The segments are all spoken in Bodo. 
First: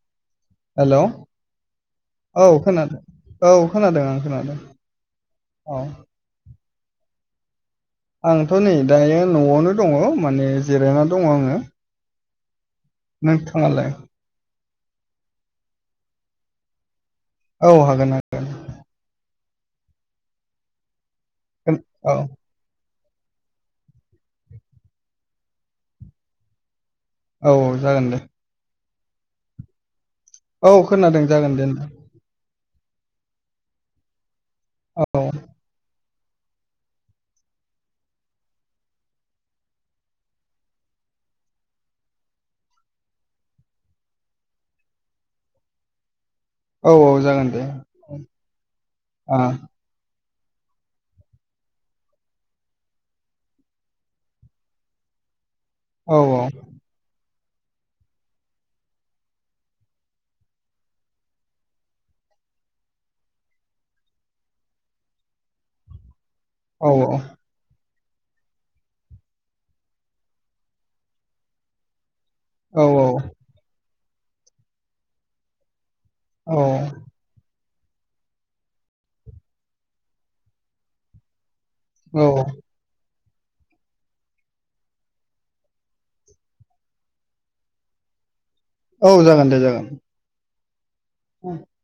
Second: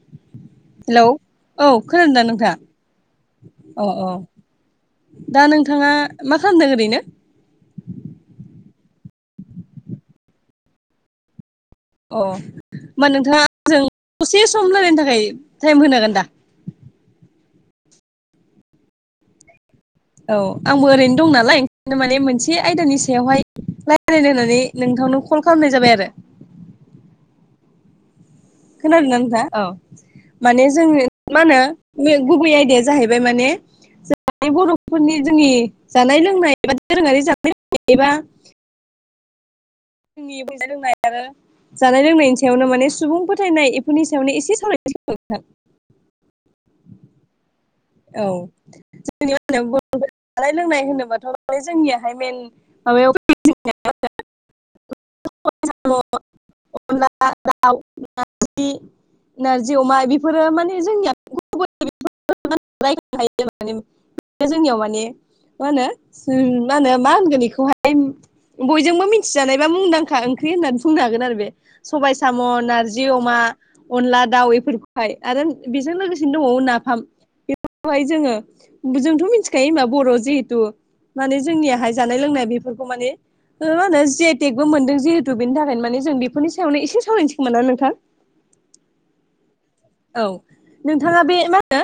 [inaudible] हेलौ औ खोनादोंदा औ नोंथाङा खोनादों औ खोनादों औ आं खोनादों दा औ नोंथाङा मा खालामदों ओरैनो आंथ' नै दायो न'आवनो दंङो माने जिरायना दंङो आंङो अ होमबा नोंथांङाजों दसे सम रायलायनो थाखाय टाइम होनो हागोन दा औ हागोन हागोन औ आंबो ओरैनो दं नालाय खोन- ओंखायनो औ माने मोनसे ए आयदानि सायावहाय रायज्लायनो होननानै नोंथांनो कल खालामनाय जाबाय आरो औ औ जागोन दे खोनादों नोंथा औ माने औ जों खोनादों मा जागोन दे नोंथां। होनो गुबै आयदाया जाहैबाय माने जों बर'फोरनि औ जोंनि जानाय लोंनाय एबा दोरोङारि जानाय लोंनायबा जोंनि बुंनो [unintelligible] आरो जानाय लोंनायनि सायावनो माने सुबुं फोथायनाय बेफोरनि सायावनो एसे सावरायनोसै औ औ जागोन दे औ जोंनि आ जानाय लोंनाय होनोबाथ' जोंनियाहाय मेन माबायाव औ औ अनला दाउ नारजि नारजि अमा बेफोरो माने जोंनिया [unintelligible] जोंनियाव माने मा होनो मा औ होनो मा होनगोन बेखौहाय बयजोंबो मिथिजानायबा मुंदांखा ओंख्रि होननानै बुंनो हागोन आरो बे सबाय साम' औ नारजि अमा अनला दाउ बेफोरखौहाय आरो बेजों लोगोसे दंबावो औ नाफाम बेखौहाय जोंङो जोंथ' मिथिखायो होमबा बर' जिहेथु माने जोंनिया जानाय औ लोंनाय बेफोरखौ माने मा होनो जि आइ टेक बबो मोनदों जिहेथु बेनि थाखायनो माने जों बेफोरनि सायावनो एसें सावरायनोसो नामा नोंथां औ जागोन दे जागोन औ नोंथाङा बे मा होनो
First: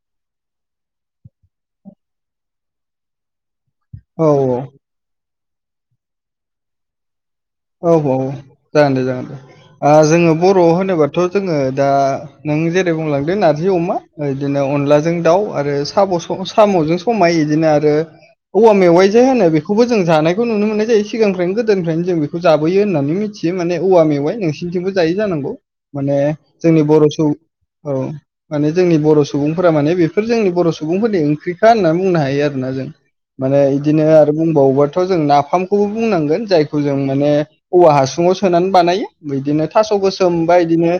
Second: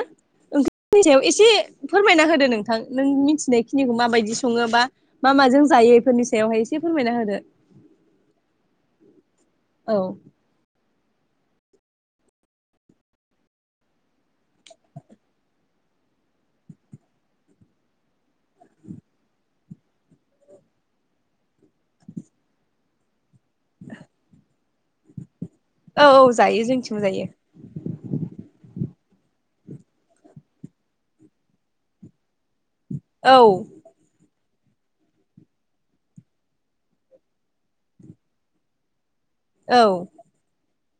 ओं फोरनि सायाव एसे फोरमायना होदो नोंथां नों मिथिनायखिनिखौ औ माबायदि औ सङोबा मा माजों जायो बेफोरनि सायावहाय एसे फोरमायना होदो औ-औ जागोन दे जागोन औ दे जोङो बर' होनोबाथ' जोङो दा नों जेरै बुंलांदो नारजि अमा बिदिनो अनलाजों दाउ आरो साम' साम'जों खमायो बिदिनो आरो औवा मेवाइ जे होनो बेखौबो जों जानायखौ नुनो मोननाय जायो सिगांफ्रायनो गोदोनिफ्रायनो जों बे बेखौ जाबोयो होननानै मिथियो माने औवा मेवाइ नोंसिनिथिंबो जायै जानांगौ। औ माने औ जायो जोंनि जोंथिंबो बर' जायो स- औ माने जोंनि बर' सुबुंफोरा माने बेफोर जोंनि बर' सुबुंफोरनि ओंख्रिखा होननानै बुंनो हायो आरोना जों। औ माने बिदिनो आरो बुंबावोबाथ' जों नाफामखौबो बुंनांगोन जायखौ जों माने औवा हासुङाव सोनानै बानायो बिदिनो औ थास' गोसोमबा बिदिनो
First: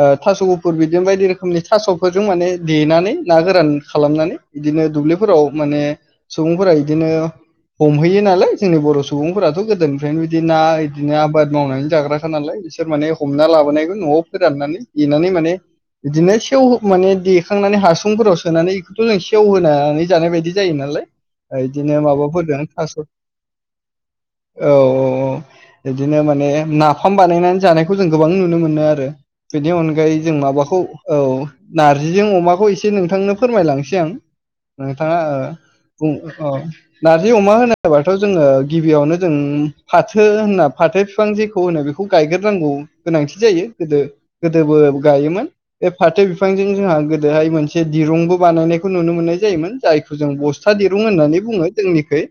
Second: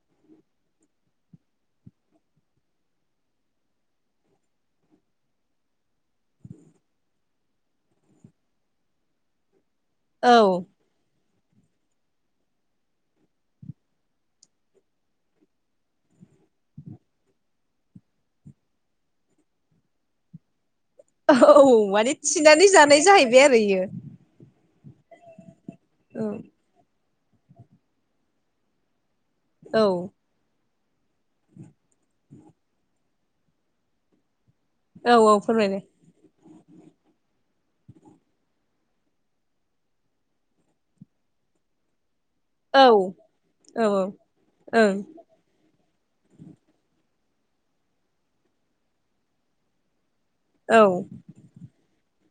ओ थास' गुफुर बिदिनो बायदि रोखोमनि थास'फोरजों माने देनानै ना गोरान खालामनानै बिदिनो दुब्लिफोराव माने सुबुंफोरा बिदिनो हमहैयो नालाय जोंनि बर' सुबुंफोराथ' गोदोनिफ्रायनो औ बिदि ना बिदिनो आबाद मावनानै जाग्राखानालाय बिसोर माने हमना लाबोनायखौ न'आव फोराननानै देनानै माने बिदिनो सेव माने देखांनानै हासुंफोराव सोनानै बेखौथ' जों सेवहोनानै जानाय बायदि जायोनालाय ओ औ बिदिनो माने माबादों थिनानै थास' जानाय औ जाहैबाय आरो इयो औ औ बिदिनो औ माने ना फाम बानायनानै जानायखौ जों गोबां नुनो मोनो आरो बेनि अनगायै औ जों माबाखौ औ नारजिजों अमाखौ एसे नोंथांनो फोरमायलांसै आं औ नोंथाङा ओ औ फोरमायलाय बुं अ नारजि अमा होनोबाथ' जोङो गिबियावनो जों फाथो होनना फाथो बिफां जेखौ होनो बेखौ बेखौ गायग्रोनांगौ औ गोनांथि जायो औ गोदो औ गोदोबो ओं गायोमोन बे फाथो बिफांजों जोंहा गोदोहाय मोनसे दिरुंबो बानायनायखौ नुनो मोननाय जायोमोन जायखौ जों ब स्ता औ दिरुं होननानै बुङो जोंनिखै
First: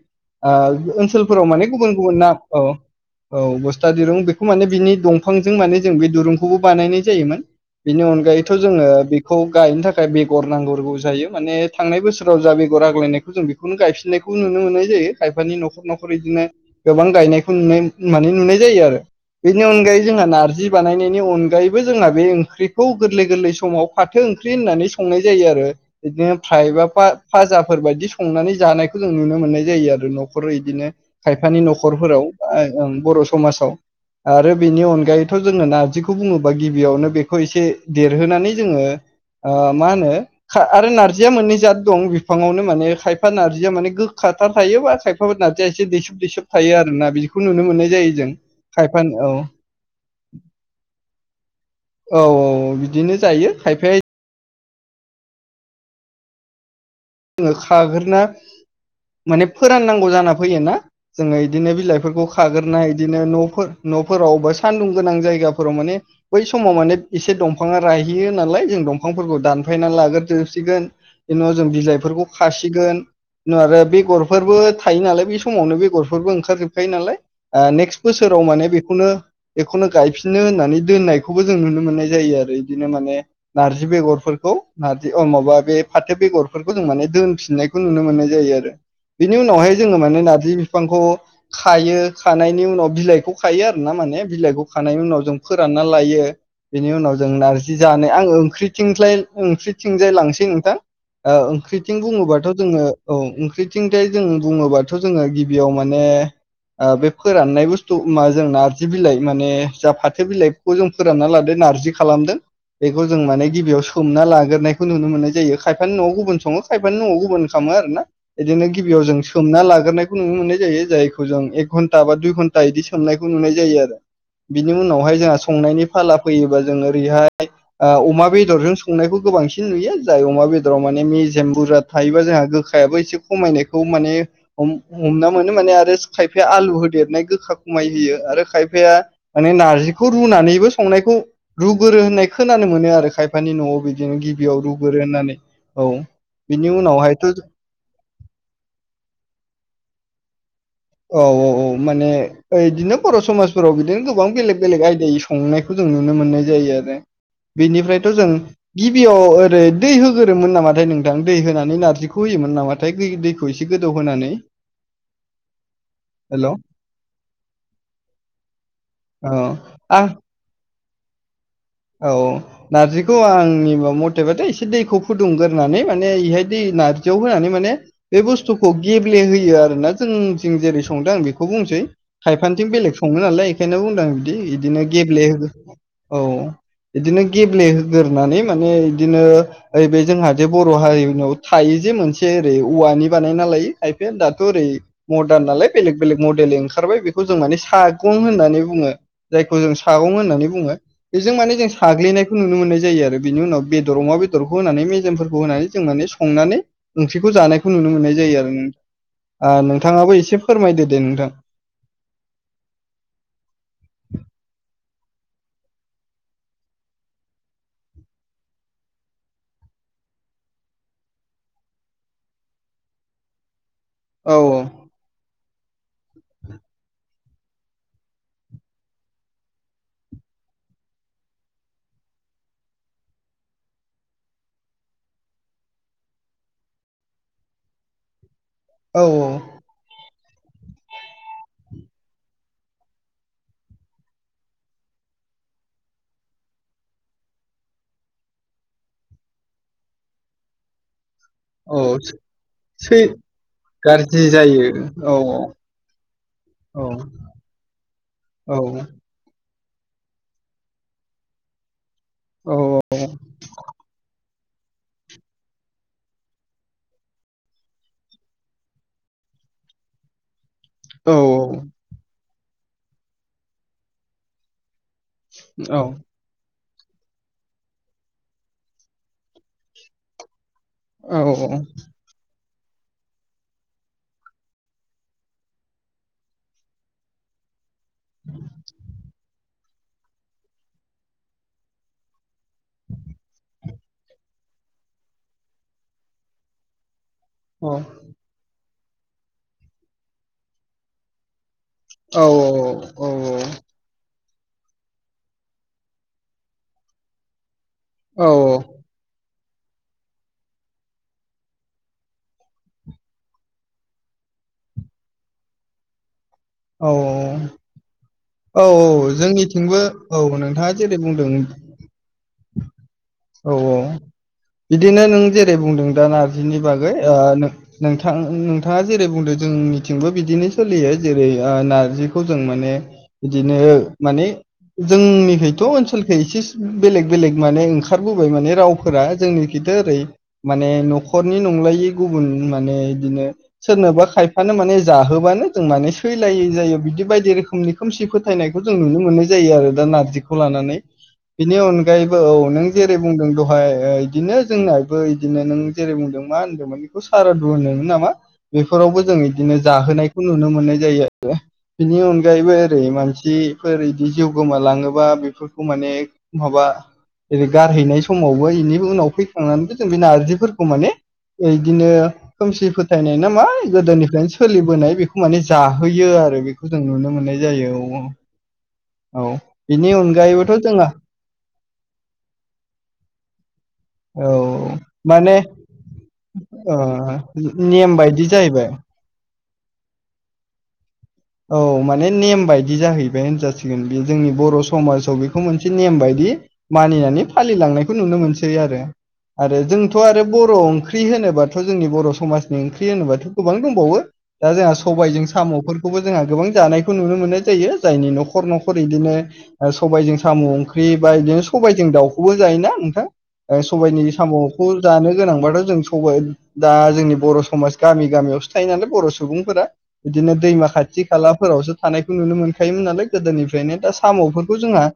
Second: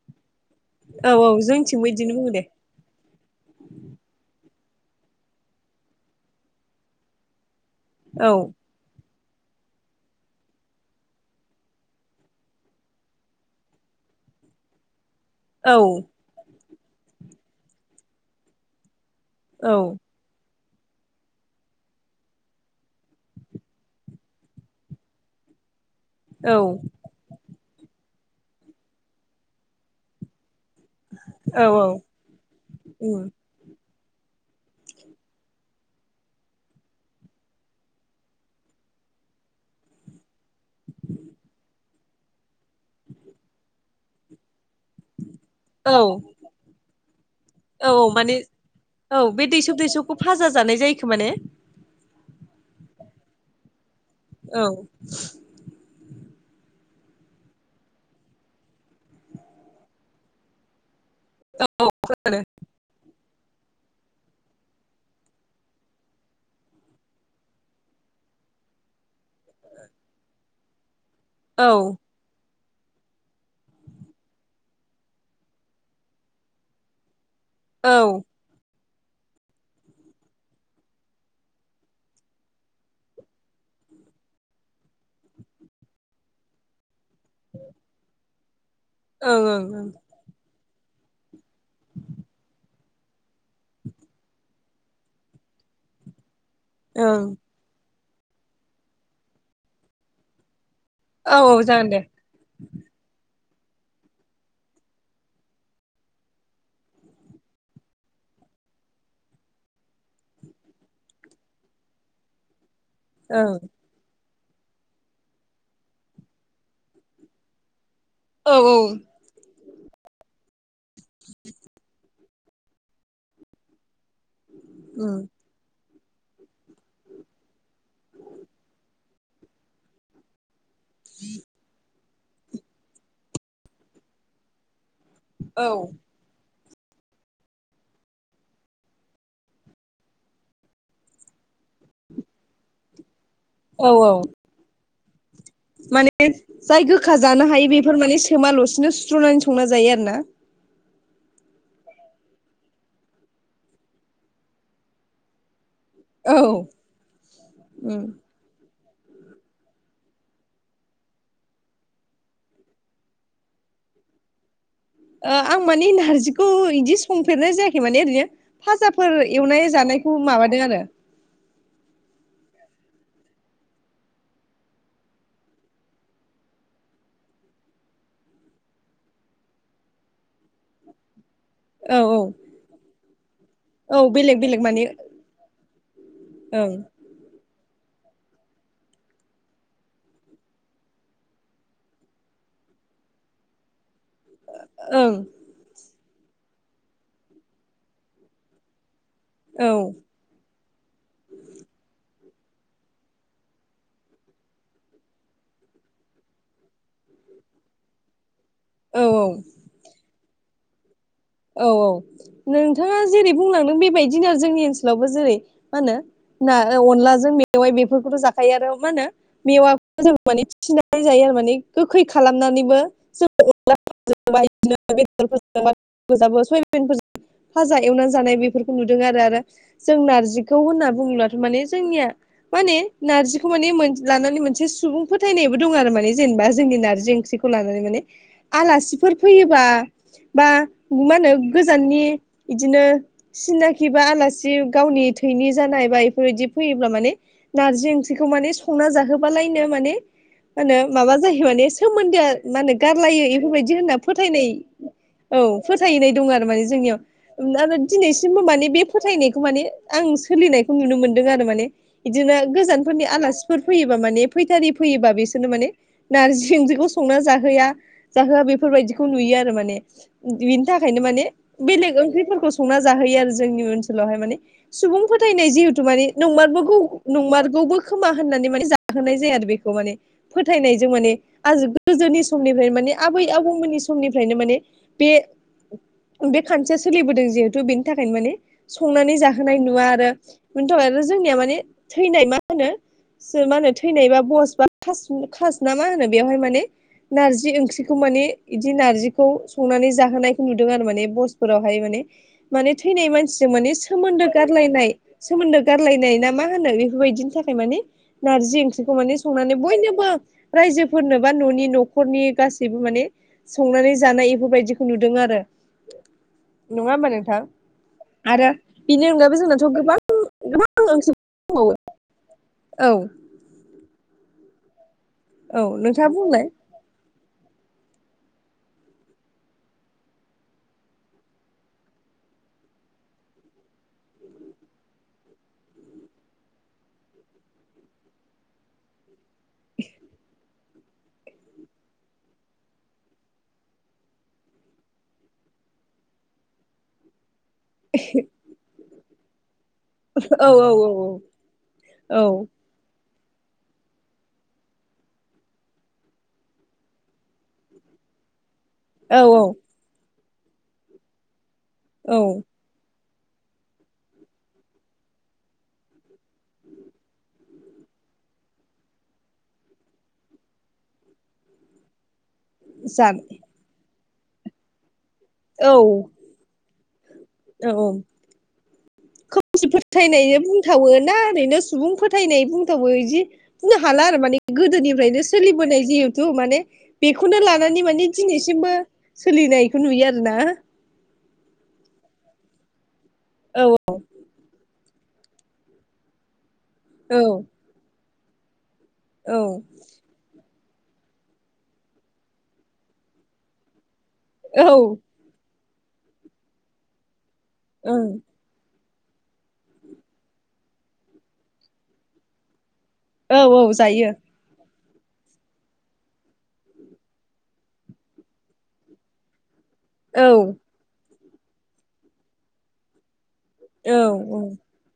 औ औ ओनसोलफोराव माने जोंथिंबो गुबुन बिदिनो गुबुन बुङो नाम दे औ औ बस्था दिरुं बेखौ माने बिनि दंफांजों माने जों बे दुरुंखौबो बानायनाय जायोमोन। बेनि औ अनगायैथ' जोङो बेखौ गायनो थाखाय बेगर नांगोरगौ जायो माने थांनाय बोसोराव जा बेगर आग्लायनायखौ जों बे खौनो गायफिननायखौ नुनो मोननाय जायो। खायफानि औ न'खर-न'खर बिदिनो गोबां गायनायखौ नुनाय मे नुनाय जायो आरो। बेनि औ अनगायै जोंहा नारजि बानायनायनि अनगायैबो जोंहा बे ओंख्रिखौ गोरलै-गोरलै समाव फाथो ओंख्रि होननानै संनाय जायो आरो। बिदिनो औ फ्राय बा फा-फाजाफोर बायदि संनानै जानायखौ जों नुनो मोननाय जायो आरो न'खराव बिदिनो खायफानि औ औ न'खरफोराव ओ बर' उम समाजाव आरो बेनि अनगायैथ' जोङो नारजिखौ बुङोबा गिबियावनो बेखौ एसे देरहोनानै जोङो ओ मा होनो खा आरो नारजिया मोननै जात दं बिफाङावनो माने खायफा नारजिया माने गोखाथार थायोबा खायफाफोर नारजिया एसे औ दैसोब-दैसोब थायो आरो ना बि औ माने औ बे दैसब-दैसबखौ फाजा जानाय जायोखोमा ने? औ-औ-औ बिदिनो जायो खायफाया औ जोङो खाग्रोनो माने फोराननांगौ जाना फैयो ना जोङो इदिनो औ बिलाइफोरखौ खोनादो खाग्रोना इदिनो न'फोर न'फोराव बा सानदुं गोनां जायगाफोराव माने बै समाव माने एसे दंफाङा राहैयो नालाय जों दंफांफोरखौ दानफायनानै लाग्रोजोबसिगोन। बिनि उनाव जों औ बिलाइफोरखौ खासिगोन, उनाव आरो बेगरफोरबो थायो नालाय बे समावनो बेगरफोरबो ओंखारजोबखायो नालाय। ओ ओं नेक्स्ट बोसोराव माने बे बेखौनो बेखौनो गायफिननो होननानै दोननायखौबो जों नुनो मोननाय जायो आरो। इदिनो माने नारजि बेगरफोरखौ नारजि अ माबा बे फाथो बेगरफोरखौ जों माने दोनफिननायखौ नुनो मोननाय जायो आरो। बेनि उनावहाय ओं जोङो माने नार्जि बिफांखौ खायो खानायनि उनाव बिलाइखौ खायो आरोना माने बिलाइखौ खानायनि उनाव जों फोरानना लायो। बेनि उनाव ओं जों नारजि जानाय आंं ओंख्रिथिंख्लाय ओंख्रिथिंजाय लांसै नोंथां। ओ औ औ जागोन ओंख्रिथिं दे बुङोबाथ' जोङो औ ओंख्रिथिंथाय जों बुङोबाथ' जोङो गिबियाव माने ओ बे फोराननाय बुस्थु मा जों नारजि बिलाइ माने जा फाथो बिलाइ खौ जों फोरानना लादो नारजि खालामदों। बेखौ जों माने ओं गिबियाव सोमना लाग्रोनायखौ नुनो मोननाय जायो खाय खायफानि न'आव गुबुन सङो खायफानि न'आव गुबुन खालामो आरोना औ बिदिनो औ गिबियाव जों सोमना लाग्रोनायखौ नुनो मोननाय जायो जायखौ जों एक घन्टा बा दुइ घन्टा इदि सोमनायखौ नुनाय जायो आरो‌। बिनि उनावहाय उम जाहा संनायनि फाला फैयोबा जों ओरैहाय ओ अमा बेदरजों संनायखौ गोबांसिन नुयो जाय अमा बे अ माने मेजेम बुरजा थायोबा जोंहा गोखायाबो एसे खमायनायखौ माने हम हमना मोनो औ माने आरो खायफाया आलु होदेरनाय गोखा खमाय होयो आरो खायफाया माने नारजिखौ रुनानैबो संनायखौ रुगोरो होननाय खोनानो मोनो आरो खायफानि न'आव औ औ बिदिनो गिबियाव रुगोरो होननानै। औ माने बिनि जाय गोखा उनावहायथ' जानो हायो बेफोर माने सोमााल'सिनो सुस्र'नानै संना जायो आरोना। औ औ औ माने बिदिनो बर' समाजफोराव बिदिनो गोबां बेलेग बेलेग आयदायै संनायखौ जों नुनो औ मोननाय जायो। आरो उम बेनिफ्रायथ' जों गिबियाव ओरै दै होग्रोमोन नामाथाय नोंथां दै होनानै नारजिखौ होयोमोन नामा थाय दै दैखौ एसे गोदौ होनानै। आं माने नारजि खौ हेल' औ बिदि संफेरनाय जायाखै माने ओरैनो फाजाफोर एवनाय आं जानायखौ माबादों आरो। औ। नार्जिखौ आंनि म-मथेबाथाय एसे दैखौ फुदुंग्रोनानै माने बेहाय दै नार्जियाव होनानै माने बे बुस्थुखौ गेब्ले होयो आरोना जों थिं जेरै संदों आं बेखौ बेखौ बुंनोसै औ औ खायफानिथिं बेलेग सङो नालाय बेखायनो औ बुंदों आ बिदि बेलेग बेलेग माने बिदिनो गेब्लेहो औ ओं बिदिनो गेब्लेहोग्रोनानै माने बिदिनो ओरै बे जोंहा जे बर' हारिनाव थायो जे मोनसे ओरै औवानि बानायना लायो खायफाया दाथ' ओरै ओं मडार्न नालाय बेलेग बेलेग मडेेल ओंखारबाय बेखौ जों माने सागुं होननानै बुङो। जायखौ औ जों सागं होननानै बुङो। जों माने जों साग्लिनायखौ नुनो मोननाय जायो आरो बेनि उनाव बेदर अमा बेदरखौ होनानै मेजेमफोरखौ होनानै जों माने संनानै ओंख्रिखौ जानायखौ नुनो मोननाय जायो आरो। उम औ ओनोंथाङाबो एसे फोरमायदो दे नोंथां। औ औ नोंथाङा जेरै बुंलांदों बेबायदिनो आरो जोंनि ओनसोलावबो जेरै मा होनो ना ओ अनलाजों मेवाइ बेफोरखौथ' जाखायो आरो मा होनो मेवाखौ जों माने फिनानै जायो आरो माने गोखै खालामनानैबो जों [unintelligible] औ सयाबिन फोरजों फाजा एवनानै जानाय बेफोरखौ नुदों आरो। आरो जों नारजिखौ होनना बुङोब्लाथ' माने जोंनिया माने नारजिखौ माने मोन लानानै मोनसे सुबुं फोथायनायबो दं आरो माने जेनेबा जोंनि नारजि ओंख्रि खौ लानानै माने औ आलासिफोर फैयोबा बा मा होनो गोजाननि इदिनो सिनाखि बा आलासि गावनि थैनि जानाय बा बेफोरबायदि फैयोब्ला माने नारजि ओंख्रिखौ माने संना जाहोबालायनो माने मा होनो माबा जायो माने औ सोमोन्दोआ मा होनो सै गारलायो बेफोरबायदि होनना गाज्रि फोथायनाय जायो औ औ। फोथायनाय दं आरो माने औ औ जोंनियाव आरो दिनैसिमबो औ माने बे फोथायनायखौ माने आं सोलिनायखौ नुनो मोनदों आरो माने बिदिनो गोजानफोरनि आलासिफोर फैयोबा माने फैथारि फैयोबा बिसोरनो माने नारजि ओंख्रिखौ संना जाहोआ जाहोआ बेफोरबायदिखौ नुयो आरो माने बिनि थाखायनो माने बेलेग ओंख्रिफोरखौ संना जाहोयो आरो जोंनि ओनसोलावहाय माने। सुबुं फोथायनाय जिहेतु माने नंमारगौ नंमारगौबोखोमा होननानै माने जाहोनाय जाया आरो बेखौ माने। फोथायनायजों माने आ गोजोनि समनिफ्रायनो माने आबै आबौमोननि समनिफ्रायनो माने बे बे खान्थिया सोलिबोदों जिहेथु बेनि थाखायनो माने संनानै जाहोनाय नुवा आरो बेनिथ जोंनिया माने थैनाय मा होनो? मा होनो थैनायबा बस बा खास ना मा होनो बेवहाय माने नारजि ओंख्रिखौ माने बिदि नारजिर्खौ संनानै जाहोनायखौ नुदों आरो माने बसफोरावहाय माने। माने थैनाय मानसिजों माने सोमोन्दो गारलायनाय सोमोन्दो गारलायनाय ना मा होनो बेफोरबायदिनि थाखाय मानि औ नारजि ओंख्रि खौ माने संनानै बयनोबो रायजोफोरनो बा न'नि न'खरनि गासैबो माने संनानै जानाय बेफोरबायदिखौ नुदों आरो नङा होमबा नोंथां? आरो औ बिनि अनगायैबो जोंनाथ' जोंनिथिंबो गोबां औ नोंथाङा गोबां जेरै ओंख्रि बुंदों दंबावो। औ। औ-औ बिदिनो नों जेरै औ बुंदों दा नोंथाङा बुंलाय नारजिनि बागै। ओ नोंथां नोथाङा जेरै बुंदों जोंनिथिंबो बिदिनो सोलियो। जेरै ओ नारजिखौ जों माने बिदिनो माने जोंनिखैथ' ओनसोलखै एसे बेलेग-बेलेग माने ओंखारबोबाय माने रावफोरा जोंनि गिदो ओरै माने न'खरनि नंलायै गुबुन माने बिदिनो सोरनोबा खायफानो माने जाहोबानो जों माने फैलायै जायो बिदि बायदि रोखोमनि खोमसि फोथायनायखौ जों नुनो मोननाय जायो। आरो दा नार जि औ औ लानानै औ बिनि अनगायैबो औ नों जेरै बुंदों दहाय ओ इदिनो जोंनायबो इदिनो नों जेरै बुंदों मा होनदोंमोन? सारादु होनदोंमोन नामा? बेफोरावबो जों औ औ बिदिनो जाहोनायखौ नुनो मोननाय जायो। आरो बिनि औ अनगायैबो ओरै मानसिफोर बिदि जिउ गोमालाङोबा बेफोरखौ माने माबा जेरै गारहैनाय समावबो बेनि उनाव फैखांनानैबो जों बे नारजिफोरखौ माने इदिनो खोमसि जा फोथायनाय नामा गोदोनिफ्रायनो सोलिबोनाय बेखौ माने औ जाहोयो आरो बेखौ जों नुनो मोननाय औ जायो। औ खोमसि बिनि फोथायनाय अनगायैबोथ' जोंहा बुंथावो ना ओरैनो सुबुं फोथायनाय बुंथावो इदि बुंनो हाला आरो माने औ गोदोनिफ्रायनो माने सोलिबोनाय जिहेथु माने ओ बेखौनो लानानै नेम माने बायदि जाहैबाय दिनैसिमबो सोलिनायखौ नुयो आरो ना। औ माने नेम बायदि जाहैबाय औ होनजासिगोन बे जोंनि बर' समाजाव बेखौ मोनसे नेम बायदि औ मानिनानै फालिलांनायखौ नुनो मोनसै आरो। औ आरो जों थ' आरो बर' ओंख्रि होनोबाथ' जोंनि बर' समाजनि ओंख्रि होनोबाथ' गोबां दंबावो। दा औ जोंहा सबायजों साम'फोरखौबो जोंहा गोबां जानायखौ नुनो मोननाय जायो जायनि ओं न'खर न'खर न'खर बिदिनो सबायजों साम' ओंख्रि बा बिदिनो सबायाइजों दाउखौबो जायोना नोंथां? औ ओ औ सबाइनि जायो साम'खौ जानो गोनांबाथ' जों सबाय दा जोंनि बर' समाज गामि गामियावसो थायो नालाय बर' सुबुंफोरा। औ बिदिनो दैमा खाथि खालाफोरावसो थानायखौ नुनो मोनखायोमोन नालाय। गोदोनिफ्रायनो औ दा औ साम'फोरखौ जोंहा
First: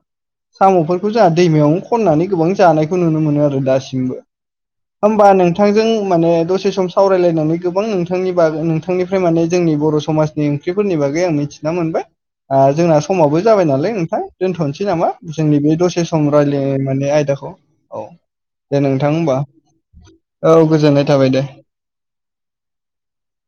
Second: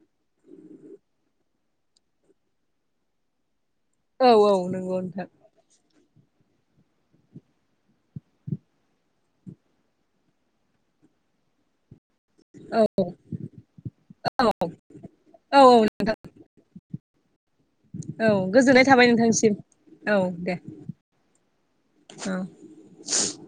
साम'फोरखौ जोंहा दैमायावनो खननानै गोबां जानायखौ नुनो मोनो आरो दासि औ नंगौ नोंथां होमबा नों थांजों माने दसे सम सावरायलायनानै गोबां नोंथांनि बागै नोंथांनिफ्राय माने जोंनि बर' समाजनि ओख्रिफोरनि बागै आं मिथिना मोनबाय। ओ औ जोंना समाबो जाबाय नालाय नोंथां दोनथ'नोसै नामा औ जोंनि औ बे दसे सम रायज्लायनाय माने आयदाखौ? औ दे गोजोननाय थाबाय नोंथां होमबा नोंथांनिसिम। औ गोजोननाय थाबाय दे। औ [unintelligible]